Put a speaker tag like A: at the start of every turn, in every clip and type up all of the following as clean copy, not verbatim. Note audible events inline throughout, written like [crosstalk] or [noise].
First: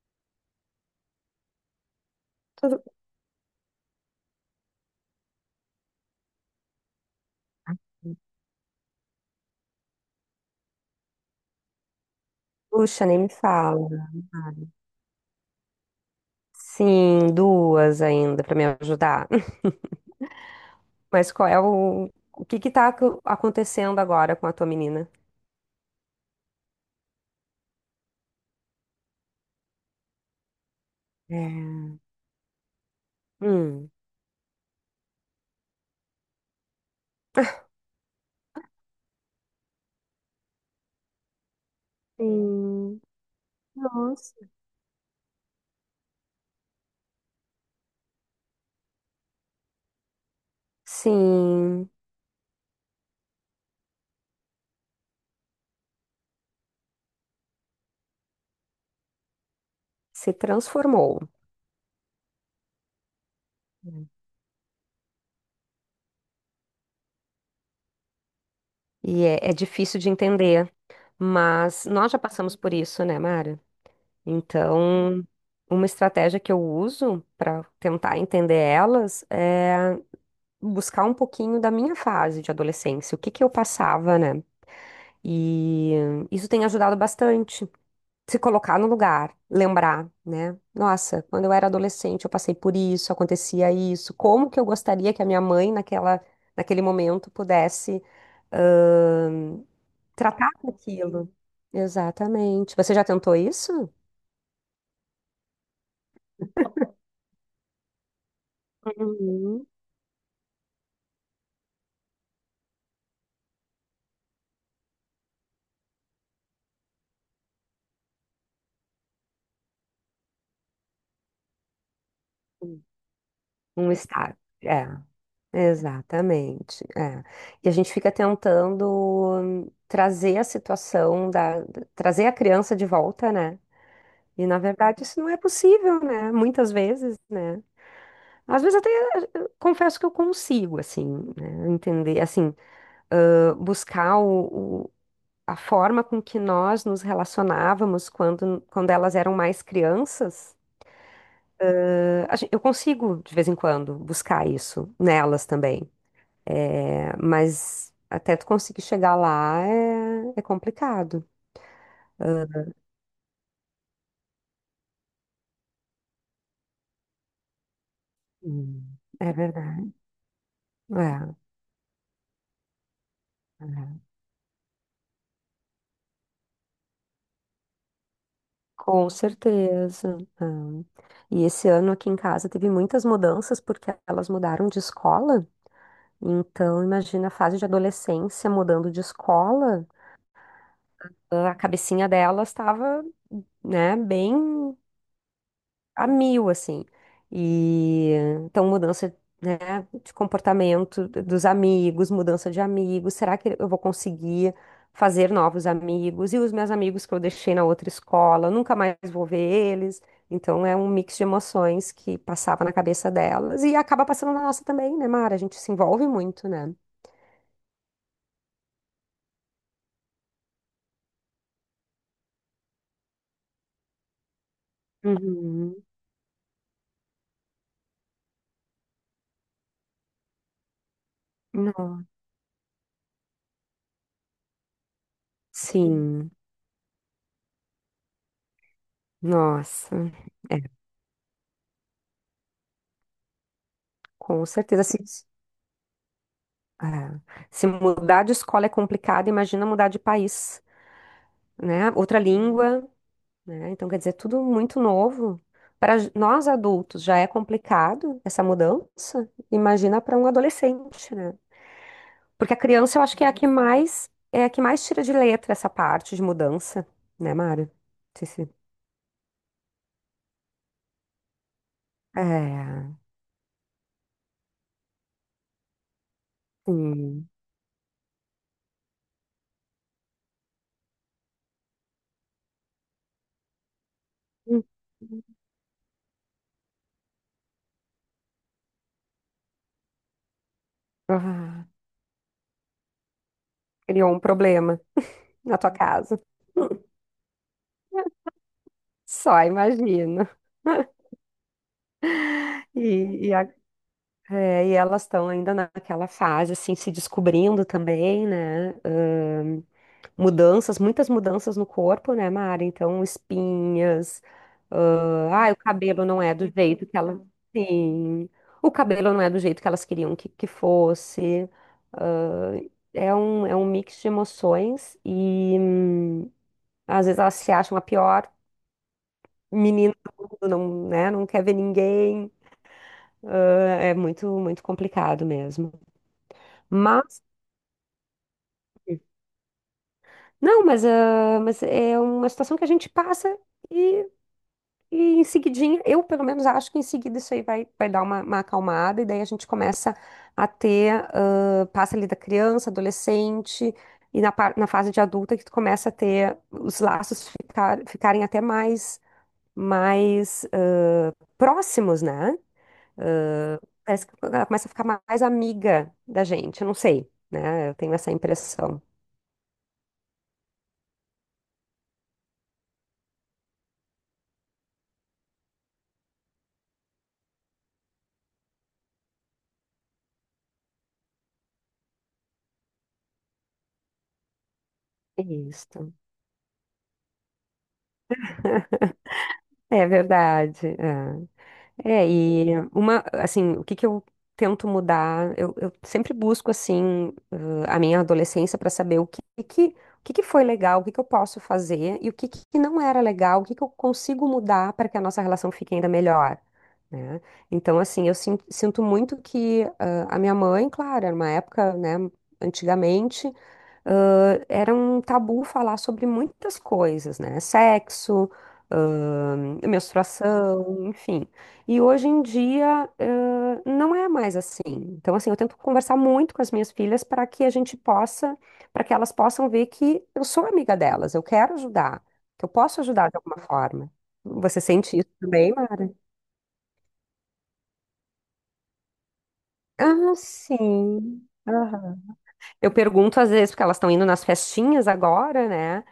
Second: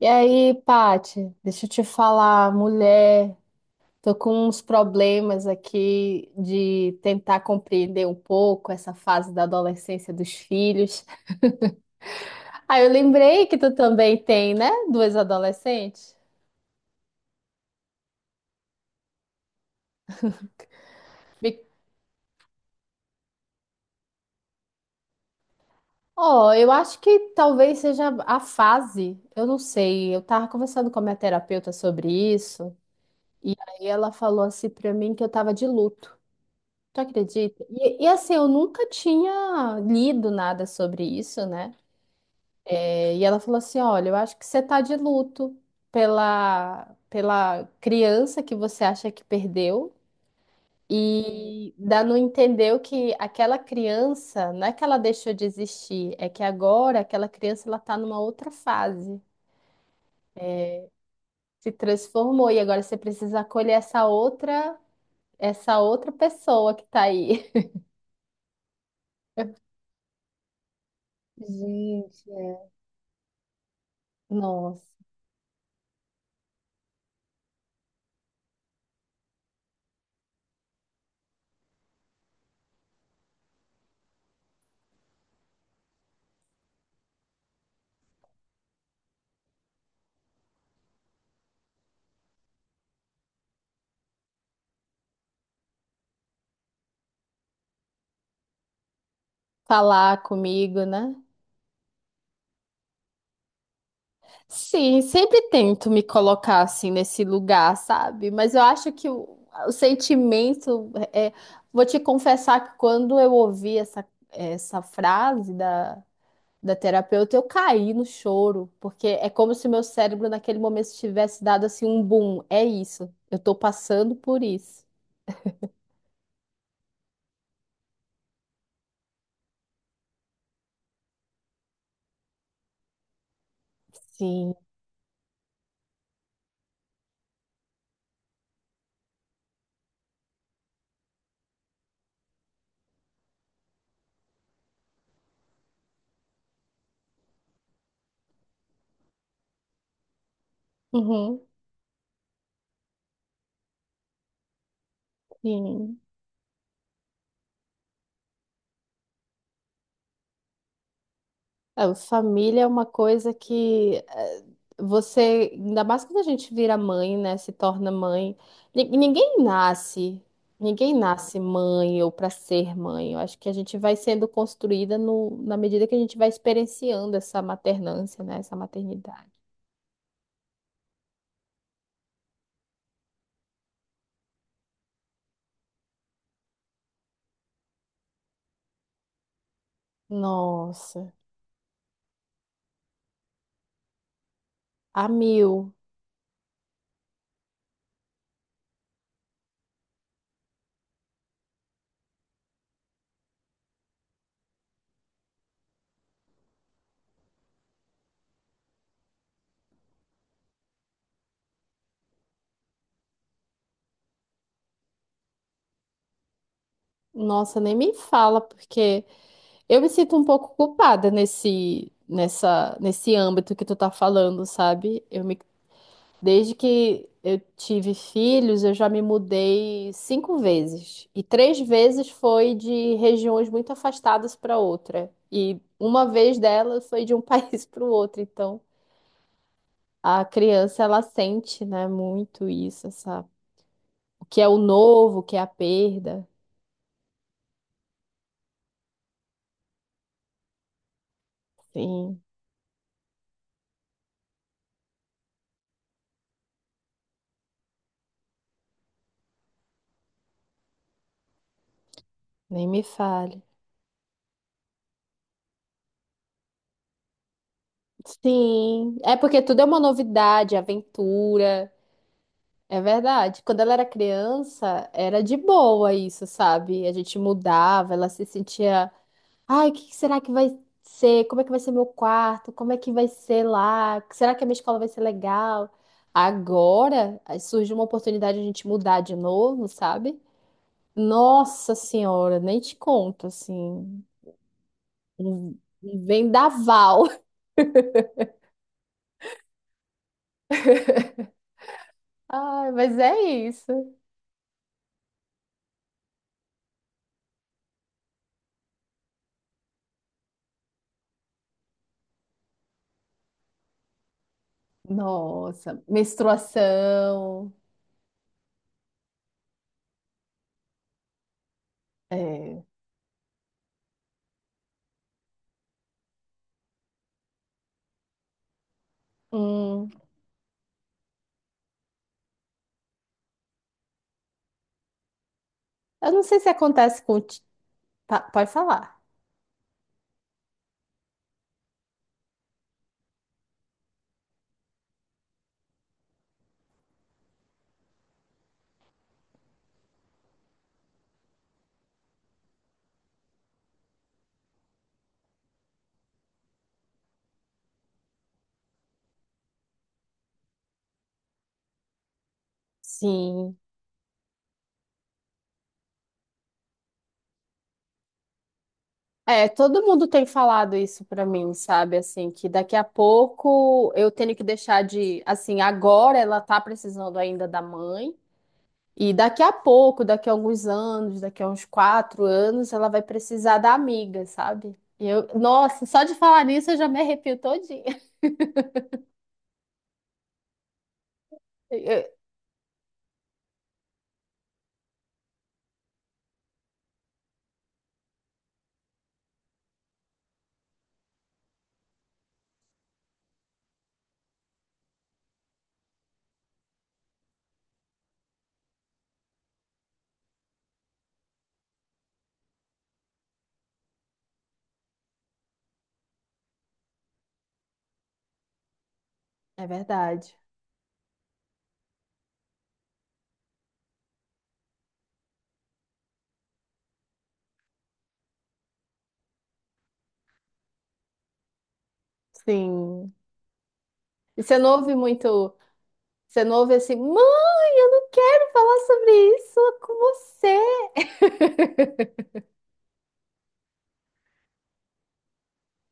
A: E aí, Pati, deixa eu te falar,
B: Tudo...
A: mulher, tô com uns problemas aqui de tentar compreender um
B: bem.
A: pouco essa fase da adolescência dos filhos. Ah, eu
B: Puxa, nem me
A: lembrei que tu
B: fala.
A: também tem, né? Duas adolescentes.
B: Sim, duas ainda pra me ajudar. [laughs] Mas qual é
A: Me-
B: O que que tá acontecendo agora com a tua menina?
A: Ó, eu acho que talvez seja a fase, eu não sei. Eu tava conversando com a minha terapeuta
B: É.
A: sobre isso, e aí
B: Hum.
A: ela falou assim pra mim que eu tava de luto. Tu acredita? E assim, eu nunca tinha lido nada sobre isso, né?
B: Sim.
A: É, e ela falou assim: Olha, eu acho que
B: Nossa.
A: você tá de luto pela criança que você acha que perdeu, e
B: Sim,
A: dá não entendeu que aquela criança, não é que ela deixou de existir, é que agora aquela criança ela tá numa outra fase,
B: se transformou.
A: se transformou, e agora você precisa acolher essa outra pessoa que tá aí.
B: É difícil de entender,
A: [laughs]
B: mas nós já
A: Gente,
B: passamos
A: é.
B: por isso, né, Mara?
A: Nossa,
B: Então, uma estratégia que eu uso para tentar entender elas é buscar um pouquinho da minha fase de adolescência, o que que eu passava, né? E isso tem ajudado bastante. Se colocar no lugar, lembrar, né? Nossa, quando eu era adolescente, eu passei por isso, acontecia isso. Como que eu gostaria que a minha mãe, naquele momento, pudesse, ahn,
A: falar
B: tratar com
A: comigo, né?
B: aquilo? Exatamente. Você já tentou isso?
A: Sim, sempre tento me colocar assim nesse lugar, sabe? Mas eu acho que o,
B: Uhum.
A: o sentimento é, vou te confessar que quando eu ouvi essa frase da, da terapeuta, eu caí no choro, porque é como se meu cérebro naquele momento tivesse dado assim um boom. É isso, eu tô
B: Um
A: passando
B: estágio.
A: por isso.
B: Exatamente. É. E a gente fica tentando trazer a trazer a criança de volta, né? E
A: Sim.
B: na verdade isso não é possível, né? Muitas vezes, né? Às vezes até confesso que eu consigo, assim, né? Entender, assim, buscar a forma com que nós nos relacionávamos quando elas eram mais crianças.
A: Uhum,
B: Eu consigo, de vez em quando, buscar isso nelas também.
A: sim.
B: É, mas até tu conseguir chegar lá é complicado.
A: É, a família é uma coisa que você, ainda mais quando a gente vira mãe, né? Se torna mãe. Ni-
B: Hum. É
A: Ninguém
B: verdade.
A: nasce, ninguém
B: É,
A: nasce mãe ou para ser mãe. Eu acho que a gente vai
B: é.
A: sendo construída no, na medida que a gente vai experienciando essa maternância, né? Essa
B: Com
A: maternidade.
B: certeza. É. E esse ano aqui em casa teve muitas mudanças porque elas mudaram de escola. Então, imagina a fase de adolescência mudando de escola,
A: Nossa,
B: a cabecinha delas estava, né, bem.
A: a mil.
B: A mil, assim. E então, mudança, né, de comportamento dos amigos, mudança de amigos. Será que eu vou conseguir fazer novos amigos? E os meus amigos que eu deixei na outra escola, nunca mais vou ver eles. Então, é um mix de emoções que passava na cabeça delas e acaba passando na nossa também, né, Mara? A gente se envolve muito, né?
A: Nossa, nem me fala, porque eu me sinto um pouco culpada nesse âmbito que tu tá falando, sabe? Eu me
B: Uhum.
A: desde que eu tive filhos, eu já me mudei cinco vezes. E três
B: Nossa.
A: vezes foi de regiões muito afastadas para outra. E uma
B: Sim,
A: vez delas foi de um [laughs] país para o outro. Então,
B: nossa.
A: a
B: É,
A: criança, ela sente, né, muito isso, essa... o que
B: com
A: é o
B: certeza. Assim,
A: novo, o que é a perda.
B: é. Se mudar de escola é complicado, imagina mudar de país, né? Outra
A: Sim,
B: língua, né? Então, quer dizer, tudo muito novo. Para nós adultos já é complicado essa mudança, imagina para um adolescente, né? Porque a
A: nem me
B: criança eu acho que é a
A: fale.
B: que mais tira de letra essa parte de mudança, né, Mário? Não sei.
A: Sim, é porque tudo é uma novidade, aventura. É
B: É,
A: verdade. Quando ela era criança, era de boa isso, sabe? A gente
B: sim.
A: mudava, ela se sentia, ai, o que que será que vai ser? Como é que vai ser meu quarto? Como é que vai ser lá? Será que a minha
B: Hum.
A: escola vai ser legal? Agora, aí surge uma oportunidade de a gente mudar de novo, sabe?
B: Ah,
A: Nossa Senhora, nem te conto, assim,
B: criou um problema na
A: um
B: tua
A: um
B: casa.
A: vendaval. [laughs]
B: Só imagino. [laughs]
A: Ai, mas é
B: E, e
A: isso.
B: É, e elas estão ainda naquela fase, assim, se descobrindo também, né? Mudanças, muitas mudanças no corpo, né, Mara? Então, espinhas. O
A: Nossa,
B: cabelo não é do jeito que ela.
A: menstruação.
B: Sim, o cabelo não é do jeito que elas queriam que fosse. Ah,
A: É.
B: é um mix de emoções e às vezes elas se acham a pior
A: Hum.
B: menina do mundo, não, né? Não quer ver ninguém. É muito, muito complicado mesmo.
A: Eu não sei se acontece
B: Mas.
A: pode falar.
B: Não, mas, ah, mas é uma situação que a gente passa e, e em seguidinha, eu pelo menos acho que em seguida isso aí vai dar uma acalmada e daí a gente começa a ter, passa ali da criança, adolescente e na fase de adulta que tu começa a ter os laços ficarem até mais, mais próximos, né?
A: Sim.
B: Ah, parece que ela começa a ficar mais amiga da gente, eu não sei, né? Eu tenho essa impressão.
A: É, todo mundo tem falado isso pra mim, sabe? Assim, que daqui a pouco eu tenho que deixar de. Assim, agora ela tá precisando ainda da mãe. E daqui a pouco, daqui a alguns anos, daqui a uns quatro anos, ela vai precisar da amiga, sabe? E eu, nossa,
B: Isso.
A: só de falar nisso eu já me arrepio todinha. [laughs]
B: É verdade. É. É,
A: Eu-
B: e uma, assim, o que que eu tento mudar? Eu sempre busco, assim, a minha adolescência para saber o que que foi legal, o que que eu posso fazer e o que que não era legal, o que que eu consigo mudar para que a nossa relação fique ainda melhor, né? Então, assim, eu sinto muito que a minha mãe, claro, era uma época, né, antigamente, era um tabu falar sobre muitas coisas, né? Sexo,
A: É verdade.
B: menstruação, enfim. E hoje em dia, não é mais assim. Então, assim, eu tento conversar muito com as minhas filhas para que a gente possa, para que elas possam ver que eu sou amiga delas, eu quero ajudar, que eu posso ajudar
A: Sim.
B: de alguma forma.
A: E você
B: Você
A: não ouve
B: sente isso
A: muito.
B: também, Mara?
A: Você não ouve assim, mãe, eu não quero falar sobre isso com
B: Ah,
A: você.
B: sim. Aham. Eu pergunto às vezes, porque elas estão indo nas festinhas agora, né?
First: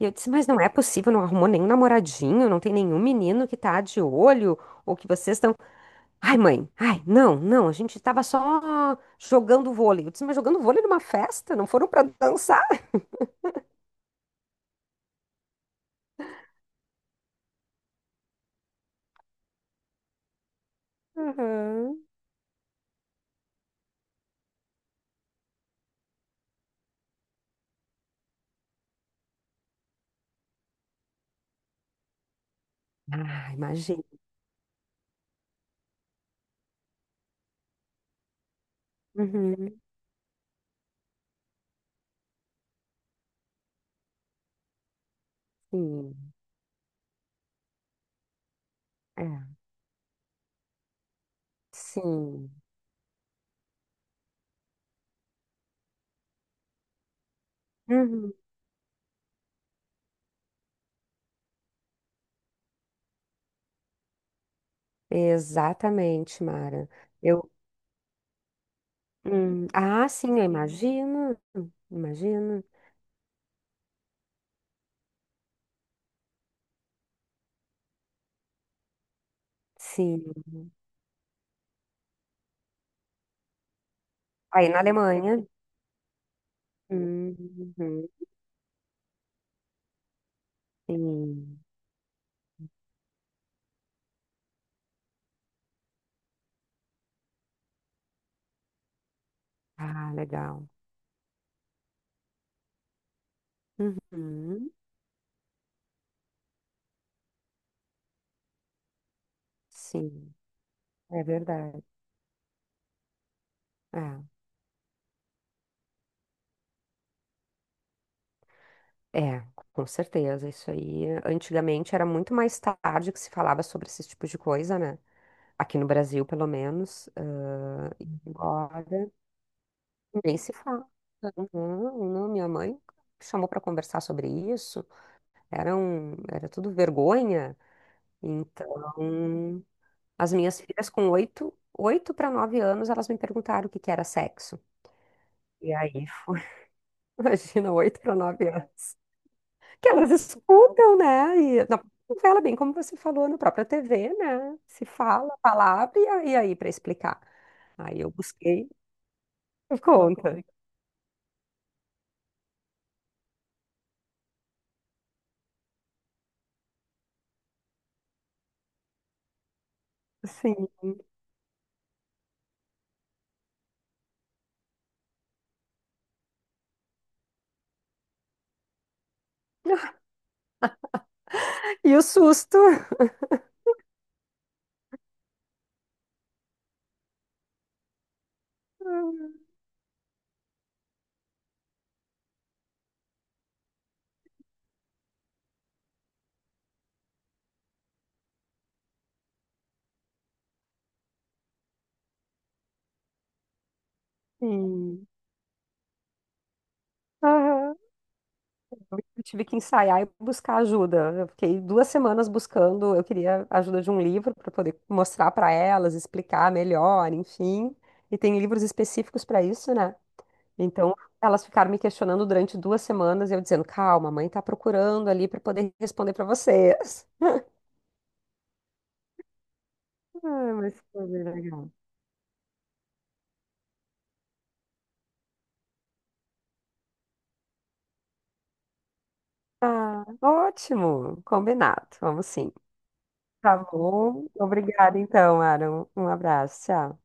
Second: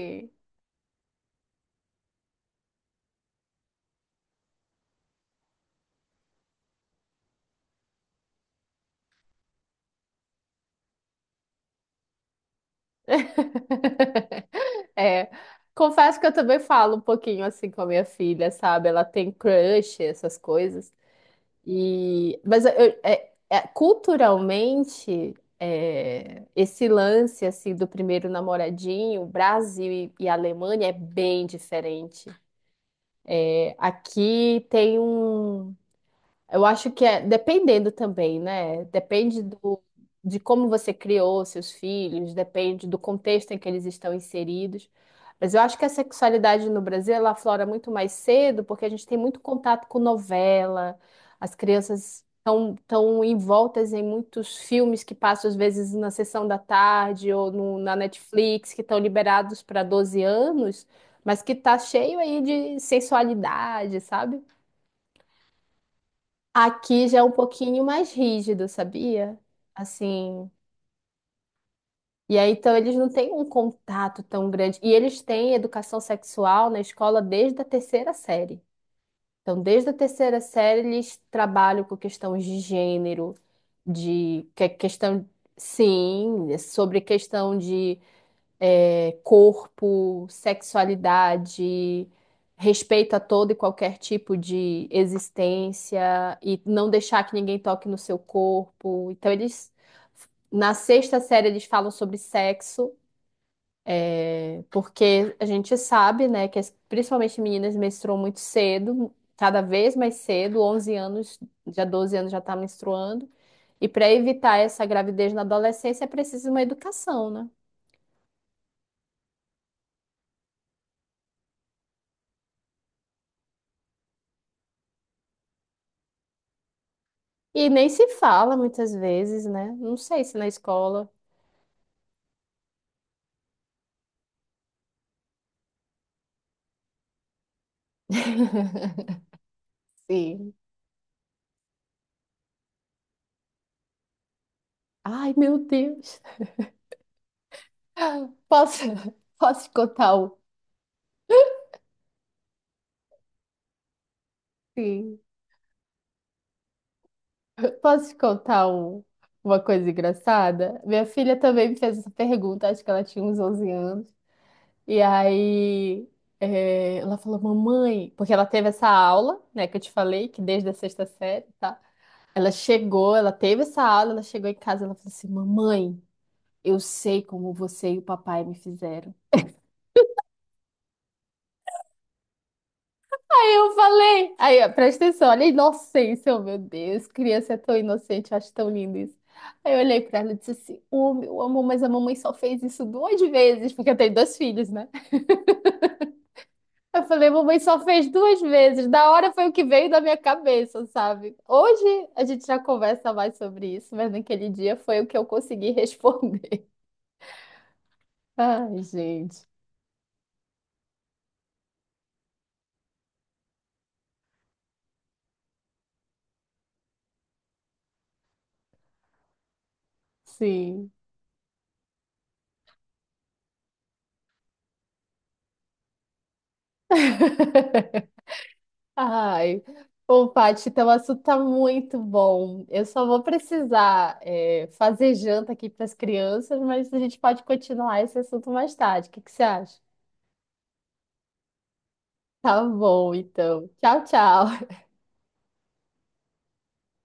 B: E eu disse, mas não é possível, não arrumou nenhum namoradinho, não tem nenhum menino que tá de olho, ou que vocês estão. Ai, mãe, ai, não, não, a gente tava só jogando vôlei. Eu disse, mas jogando vôlei numa festa? Não foram pra dançar?
A: [laughs] É, confesso que eu também falo um pouquinho assim com a minha filha, sabe? Ela tem crush, essas coisas.
B: Uhum.
A: E, culturalmente, é, esse lance assim do primeiro namoradinho, Brasil e Alemanha é bem diferente.
B: Ah,
A: É,
B: imagina.
A: aqui tem um eu acho que é dependendo também, né? Depende
B: Uhum,
A: do, de como você criou seus filhos, depende do contexto em que eles estão inseridos. Mas eu acho que a
B: sim,
A: sexualidade no Brasil ela aflora muito mais cedo, porque a gente tem muito
B: é,
A: contato com novela, as crianças
B: sim.
A: estão tão envoltas em muitos filmes que passam às vezes na sessão da tarde ou na
B: Uhum.
A: Netflix, que estão liberados para 12 anos, mas que tá cheio aí de sensualidade, sabe?
B: Exatamente, Mara.
A: Aqui já é um
B: Eu,
A: pouquinho mais rígido, sabia?
B: ah, sim, eu
A: Assim.
B: imagino,
A: E aí,
B: imagino,
A: então, eles não têm um contato tão grande. E eles têm educação sexual na escola desde a terceira série. Então, desde a terceira
B: sim.
A: série, eles trabalham com questões de gênero,
B: Aí na
A: questão,
B: Alemanha,
A: sim, sobre questão de
B: uhum,
A: é, corpo,
B: sim.
A: sexualidade, respeito a todo e qualquer tipo de existência e não deixar que ninguém toque no seu corpo. Então eles
B: Ah, legal.
A: na sexta série eles falam sobre sexo, é,
B: Uhum,
A: porque a gente sabe, né, principalmente meninas menstruam muito cedo, cada vez mais
B: sim,
A: cedo, 11
B: é
A: anos,
B: verdade.
A: já 12 anos já está menstruando. E para
B: É,
A: evitar essa gravidez na adolescência é preciso uma educação, né?
B: é, com certeza. Isso aí, antigamente era muito mais tarde que se falava sobre esses tipos de coisa, né? Aqui no Brasil, pelo menos.
A: E nem se fala
B: Ah,
A: muitas
B: agora,
A: vezes, né? Não sei
B: nem
A: se na
B: se fala.
A: escola.
B: Não, não, minha mãe chamou para conversar sobre isso. Era tudo vergonha.
A: [laughs]
B: Então, as
A: Sim.
B: minhas filhas com oito, oito para nove anos, elas me perguntaram o que que era sexo.
A: Ai, meu
B: E aí
A: Deus.
B: foi, [laughs] imagina, oito para nove
A: Posso,
B: anos.
A: [laughs] posso te
B: Que elas
A: contar um?
B: escutam, né? E na novela, bem como você falou, na própria TV, né? Se
A: Sim.
B: fala a palavra e e aí para explicar. Aí
A: Posso
B: eu
A: te
B: busquei
A: contar um, uma
B: por
A: coisa
B: conta,
A: engraçada? Minha filha também me fez essa pergunta, acho que ela tinha uns 11 anos. E aí, é, ela falou, mamãe, porque ela teve essa aula, né, que eu te falei, que
B: sim.
A: desde a sexta série, tá? Ela chegou, ela teve essa aula, ela chegou em casa, ela falou assim, mamãe, eu sei como você e o papai me fizeram.
B: E o susto.
A: Eu falei. Aí, ó, presta atenção, olha a inocência, oh, meu Deus, criança é tão inocente, eu acho tão lindo isso.
B: [laughs]
A: Aí eu olhei pra ela e disse assim: Ô, meu amor, mas a mamãe só fez isso duas vezes, porque eu tenho dois filhos, né? Eu falei: mamãe só fez duas vezes, da hora foi o que veio da minha cabeça, sabe? Hoje a gente já conversa mais sobre isso, mas naquele dia foi o
B: Sim.
A: que eu consegui responder.
B: Aham.
A: [laughs] Ai,
B: Eu tive
A: gente,
B: que ensaiar e buscar ajuda. Eu fiquei duas semanas buscando. Eu queria a ajuda de um livro para poder mostrar para elas, explicar melhor, enfim. E tem livros específicos para isso, né?
A: sim.
B: Então, elas ficaram me questionando durante duas semanas, e eu dizendo, calma, a mãe tá procurando ali para poder responder para vocês. [laughs]
A: [laughs] Ai, ô
B: Ah,
A: Paty,
B: mas
A: teu
B: foi
A: assunto
B: bem
A: tá
B: legal.
A: muito bom. Eu só vou precisar fazer janta aqui para as crianças, mas a gente pode continuar esse assunto mais tarde. O que que você acha?
B: Ah, ótimo, combinado, vamos sim.
A: Tá bom,
B: Tá
A: então. Tchau,
B: bom.
A: tchau.
B: Obrigada, então, Aaron. Um abraço. Tchau.